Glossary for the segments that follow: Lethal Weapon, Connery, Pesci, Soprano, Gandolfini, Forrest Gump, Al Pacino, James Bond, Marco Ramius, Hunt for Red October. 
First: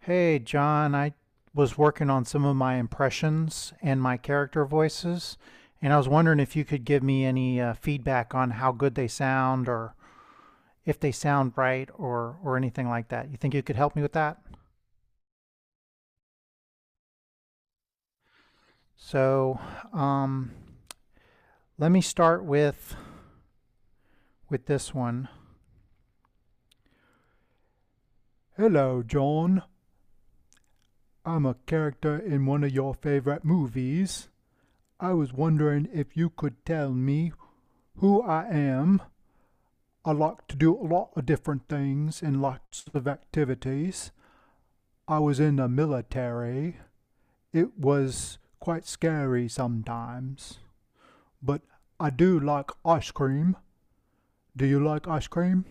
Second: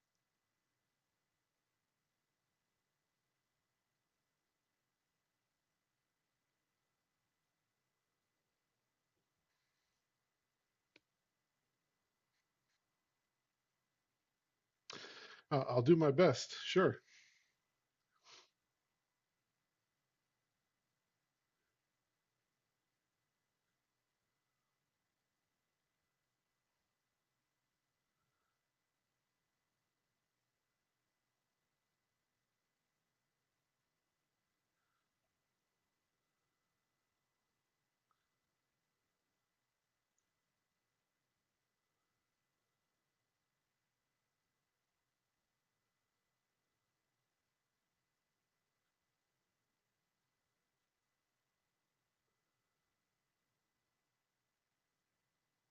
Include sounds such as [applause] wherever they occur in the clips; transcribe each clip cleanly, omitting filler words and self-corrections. Hey, John, I was working on some of my impressions and my character voices, and I was wondering if you could give me any feedback on how good they sound, or if they sound right, or anything like that. You think you could help me with that? I'll do my best. Sure. So, um, Let me start with this one. Hello, John. I'm a character in one of your favorite movies. I was wondering if you could tell me who I am. I like to do a lot of different things and lots of activities. I was in the military. It was quite scary sometimes, but I do like ice cream. Do you like ice cream?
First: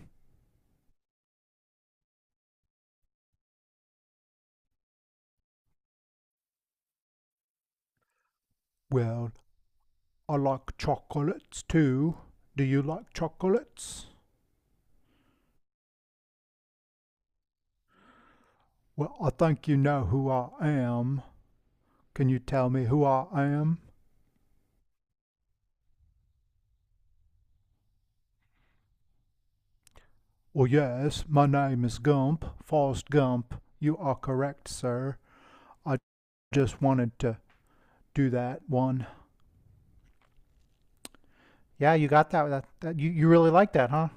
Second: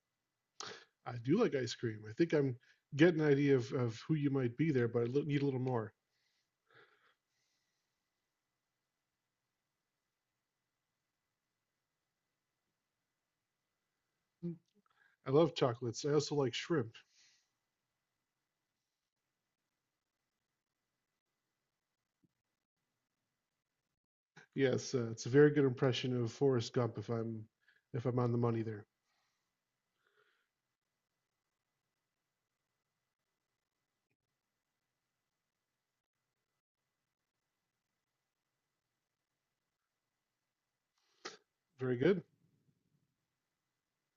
I do like ice cream. I think I'm getting an idea of who you might be there, but need a little more. Well, I like chocolates too. Do you like chocolates? Mm. I love chocolates. I also like shrimp. Well, I think you know who I am. Can you tell me who I am? Yes, it's a very good impression of Forrest Gump if I'm on the money there. Well, yes, my name is Gump, Forrest Gump. You are correct, sir. I just wanted to do that one. Yeah, Very you good. got that. That you, you really like that, huh?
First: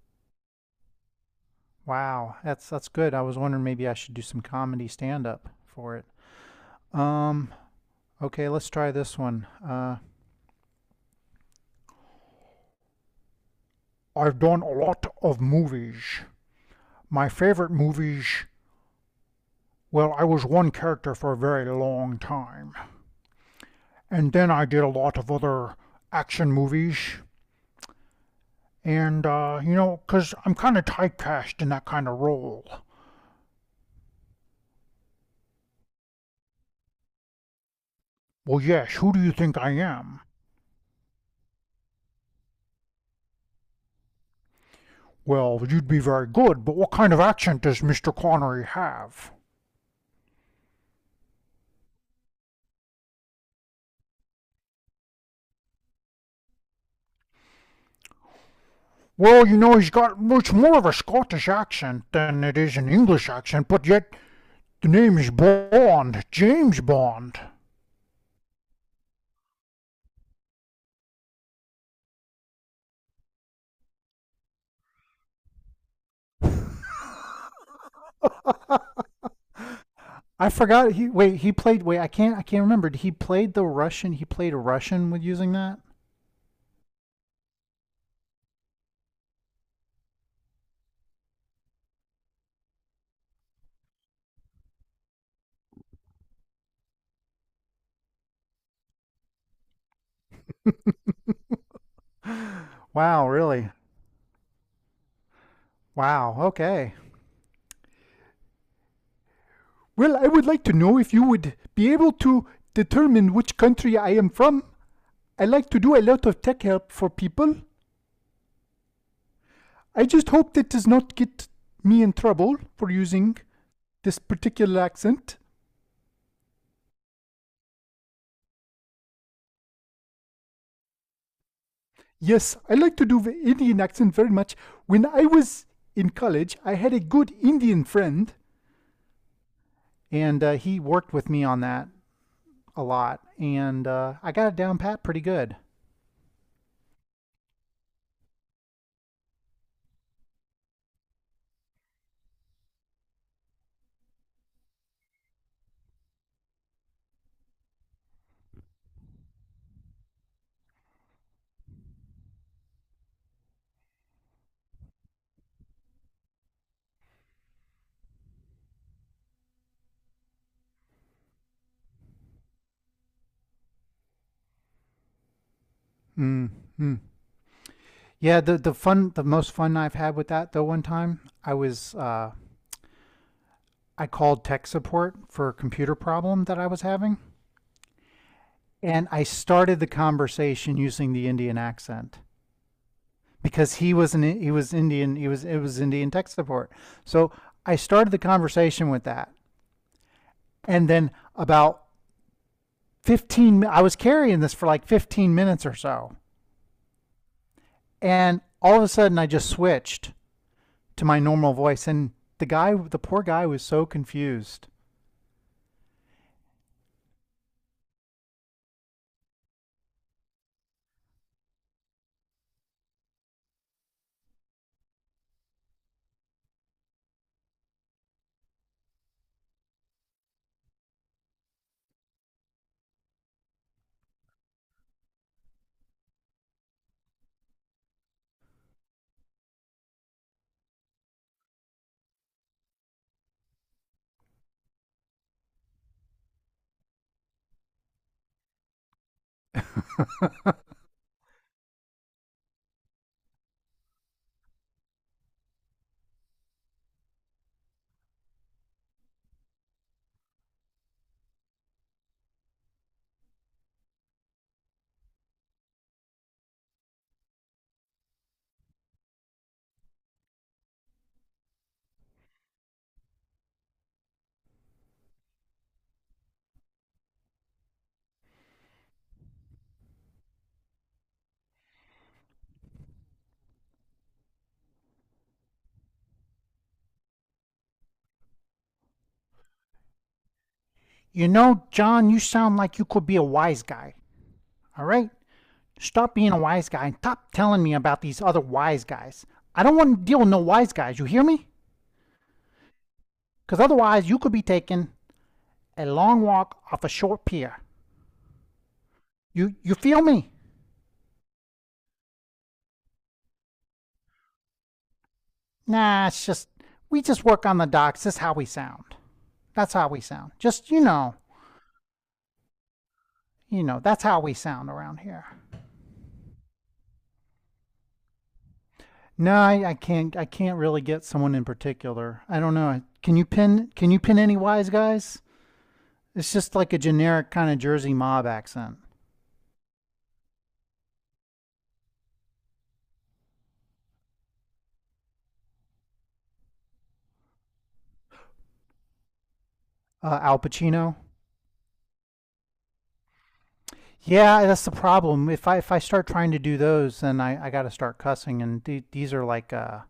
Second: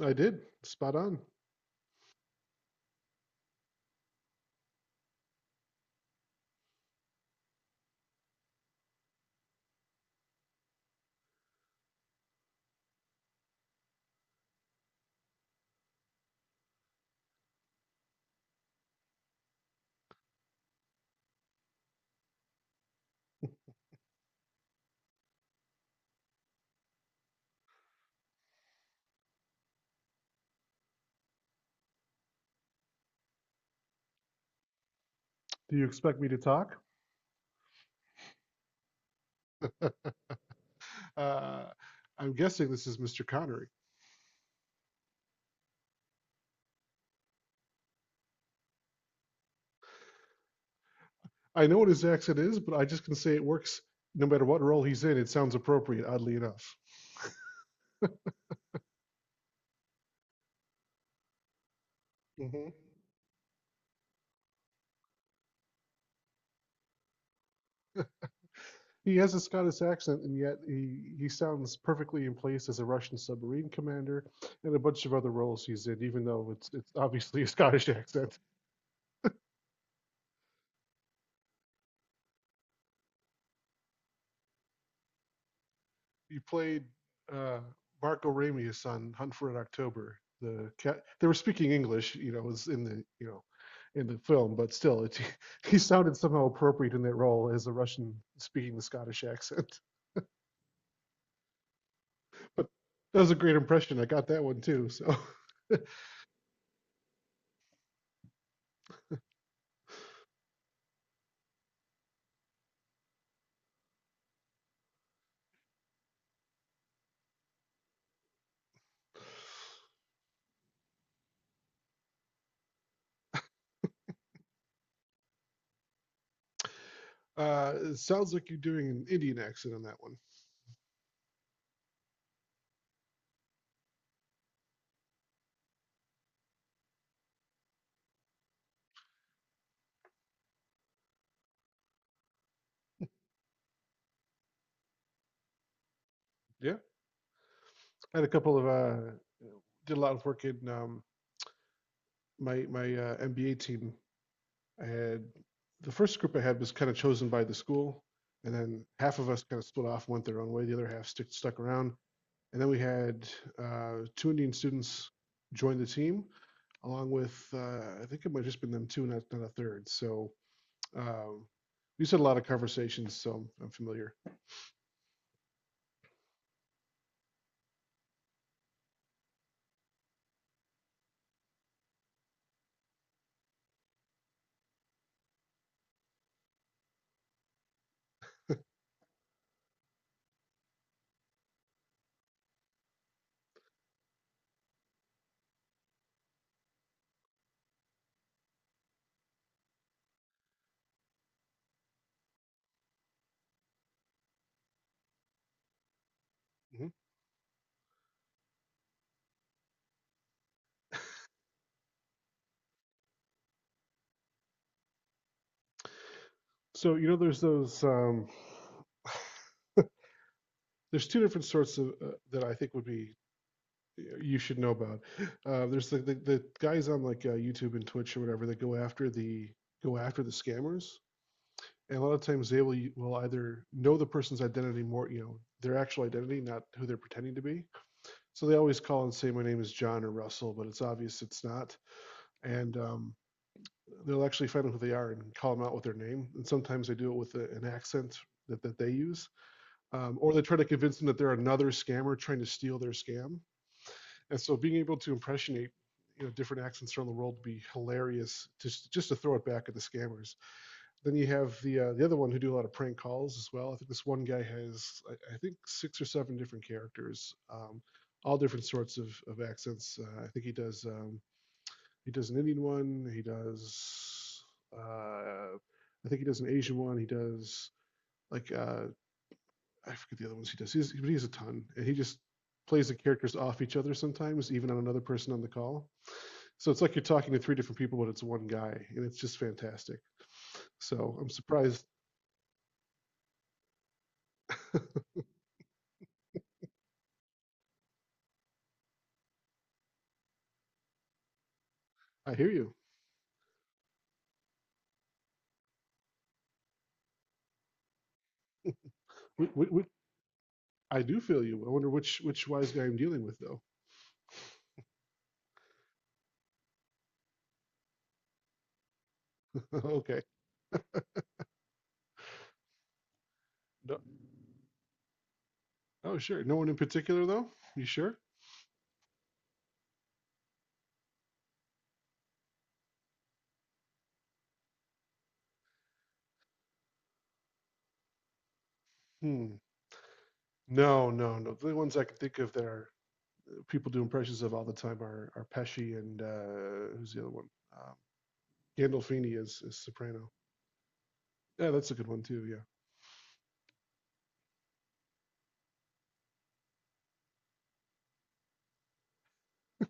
I did. Spot on. Wow, that's good. I was wondering maybe I should do some comedy stand up for it. Um, okay, let's try this one. I've done a lot of movies. My favorite movies, well, I was one character for a very long time. And then I did a lot of other action movies. And, you know, 'cause I'm kind of typecast in that kind of role. Do you expect me to talk? Well, yes, who do you think I am? Uh, I'm guessing this is Mr. Connery. Well, you'd be very good, but what kind of accent does Mr. Connery have? I know what his accent is, but I just can say it works no matter what role he's in. It sounds appropriate, oddly enough. Well, you know, he's got much more of a Scottish accent than it Mhm. is an English accent, but yet the name is Bond, James Bond. He has a Scottish accent, and yet he sounds perfectly in place as a Russian submarine commander and a bunch of other roles he's in, even though it's obviously a [laughs] Scottish accent. I forgot. He wait. He played. Wait. I can't. I can't remember. He played the Russian. He played a Russian with using that. He played uh, Marco Ramius on Hunt for Red October. The cat, they were speaking English, was in the you know in the film, but still, [laughs] he sounded somehow appropriate in that role as a Russian speaking the Scottish accent. [laughs] But that Wow. was a great Really. impression. I got that one too. So. [laughs] Wow. Okay. Well, I would like to know if you would be able to determine which country I am from. I like to do a lot of tech help for people. I just hope that does not get me in trouble for using this particular accent. It sounds like you're doing an Indian accent on that one. Yes, I like to do the Indian accent very much. When I was in college, I had a good Indian friend, and he worked with me on that a lot, and I got it down pat pretty good. Yeah, I had a couple of did a lot of work in my MBA team. I had the first group I had was kind of chosen by the school, and then half of us kind of split off, went their own way. The other half stuck around, and then we had two Indian students join the team, along with I think it might have just been them two, not a third. So um, we just had a lot of conversations, so I'm familiar. Mm, mm. Yeah, the fun, the most fun I've had with that though. One time, I was I called tech support for a computer problem that I was having, and I started the conversation using the Indian accent, because he was Indian, he was it was Indian tech support. So I started the conversation with that, and then about fifteen I was carrying this for like 15 minutes or so, Mm-hmm. and all of a sudden I just switched to my normal voice, and the poor guy was so confused. So, there's those there's two different sorts of that I think would be you should know about. There's the guys on like YouTube and Twitch or whatever that go after the scammers, and a lot of times they will either know the person's identity more, their actual identity, not who they're pretending to be. So they always call and say, "My name is John or Russell," but it's obvious it's not, and they'll actually find out who they are and call them out with their name. And sometimes they do it with an accent that they use, or they try to convince them that they're another scammer trying to steal their scam, and so being able to impressionate different accents around the world would be hilarious, to, just to throw it back at the scammers. Then you have the other one who do a lot of prank calls as well. I think this one guy has, I think, six or seven different characters, all different sorts of accents. I think he does an Indian one. He does uh, I think he does an Asian one. He does like I forget the other ones he does. But he has a ton, and he just plays the characters off each other sometimes, even on another person on the call. So it's like you're talking to three different people, but it's one guy, and it's just fantastic. So You I'm know, surprised. John, you sound like you could be a wise guy. All right, stop being a wise guy and stop telling me about these other wise guys. I don't want to deal with no wise guys. You hear me? I hear you. Because otherwise, you could be taken a long walk off a short pier. Wh- You wh- you wh- feel me? I do feel you. I wonder which wise guy I'm dealing with, though. Nah, it's just we just work on the docks. This is how we sound. That's [laughs] how we Okay. sound. Just you know, No, that's how we sound around here. oh, sure. No one in particular, though. You sure? No, I can't I can't really get someone in particular. I don't know. Can you pin any wise guys? It's just like a generic kind of Jersey mob accent. Hmm. No, no, no. The ones I can think of that are people do impressions of all the time are Pesci and, who's the other one? Um, Gandolfini is Soprano. Al Pacino. Yeah, that's a good one too. Yeah, Yeah, that's the problem. If I start trying to do those, then I got to start cussing, and these are like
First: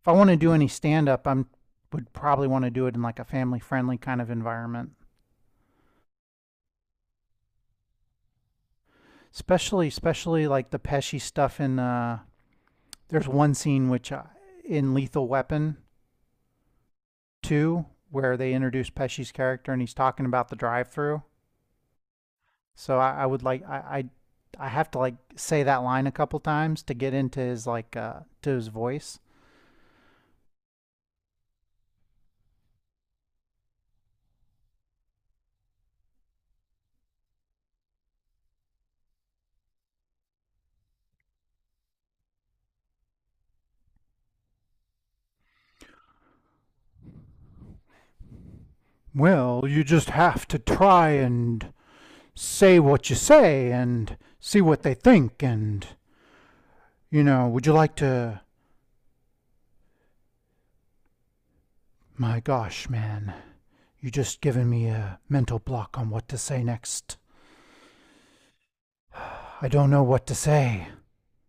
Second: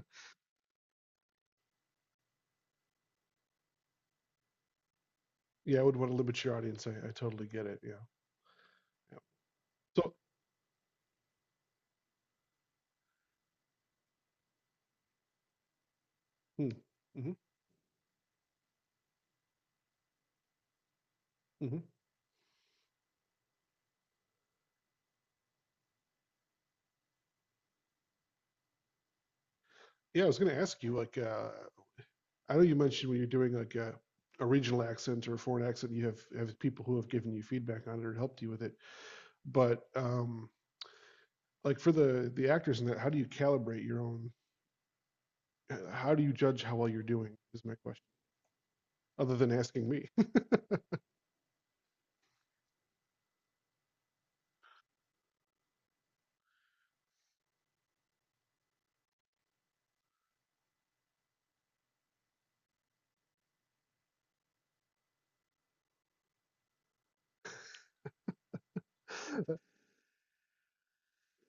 if I want to do any stand up, I would probably want to do it in like a family friendly kind of environment. yeah, I would want to limit your audience. I totally get it. Yeah, yeah. So, Especially like the Pesci stuff in. There's one scene which in Lethal Weapon hmm, hmm two where they introduce Pesci's character and he's talking about the drive through. hmm So I would like I have to like say that line a couple times to get into his like to his voice. yeah, I was going to ask you. Like, I know you mentioned when you're doing like a regional accent or a foreign accent, you have people who have given you feedback on it or helped you with it. But like for the actors in that, how do you calibrate your own? How do you judge how well you're doing? Is my question. Other than Well, you asking me. just [laughs] have to try and say what you say and see what they think. And you know, would you like to my gosh, man, you just given me a mental block on what to say next. I don't know what to say.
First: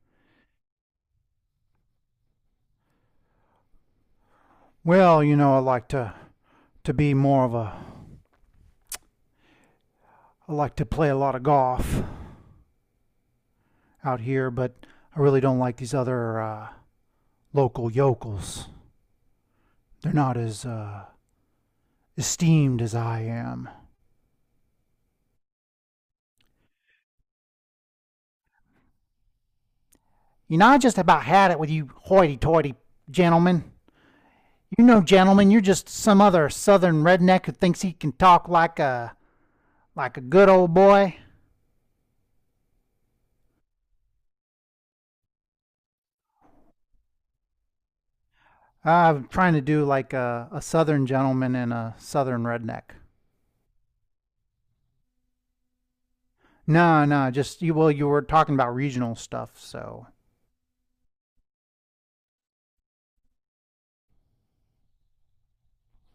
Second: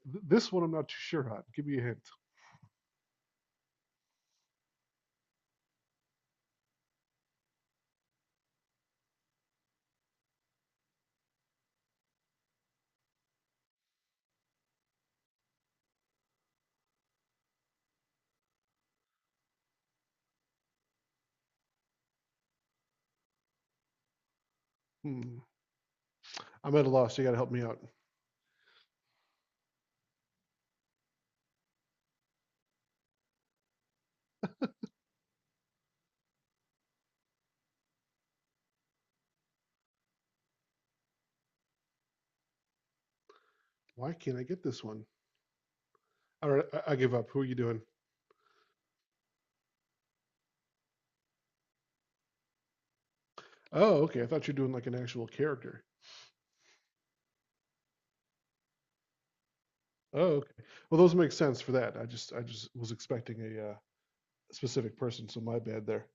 This one I'm not too sure on. Give me a hint. Well, you know, I like to be more of a I like to play a lot of golf out here, but I really don't like these other local yokels. They're not as esteemed as I am. Hmm. I'm at a loss. You got to help me out. You know, I just about had it with you hoity-toity gentlemen. You know, gentlemen, you're just some other southern redneck who thinks he can talk like a good old boy. Why can't I get this one? All right, I give up. Who are you doing? I'm trying to do like a southern gentleman and a southern redneck. Oh, okay. I thought you were doing like an actual character. No, no, just you. Well, you were talking about regional stuff, so Oh, okay. Well, those make sense for that. I just was expecting a specific person, so my bad there.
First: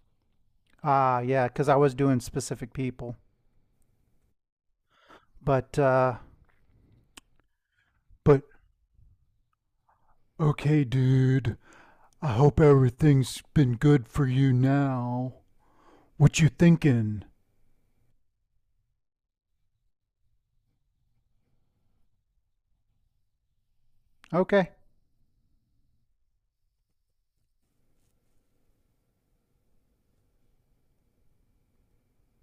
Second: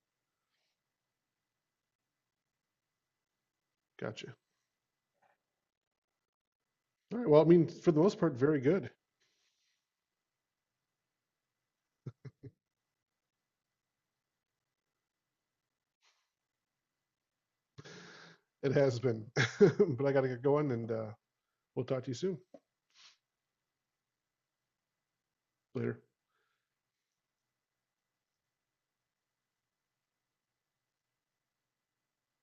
yeah, because I was doing specific people, Gotcha. but uh, All right. Well, I mean, for the most part, but very good. okay, dude, uh, things been good for you now. What you thinking? It has been. [laughs] But I got to get going, and we'll talk to you soon. Okay, Later.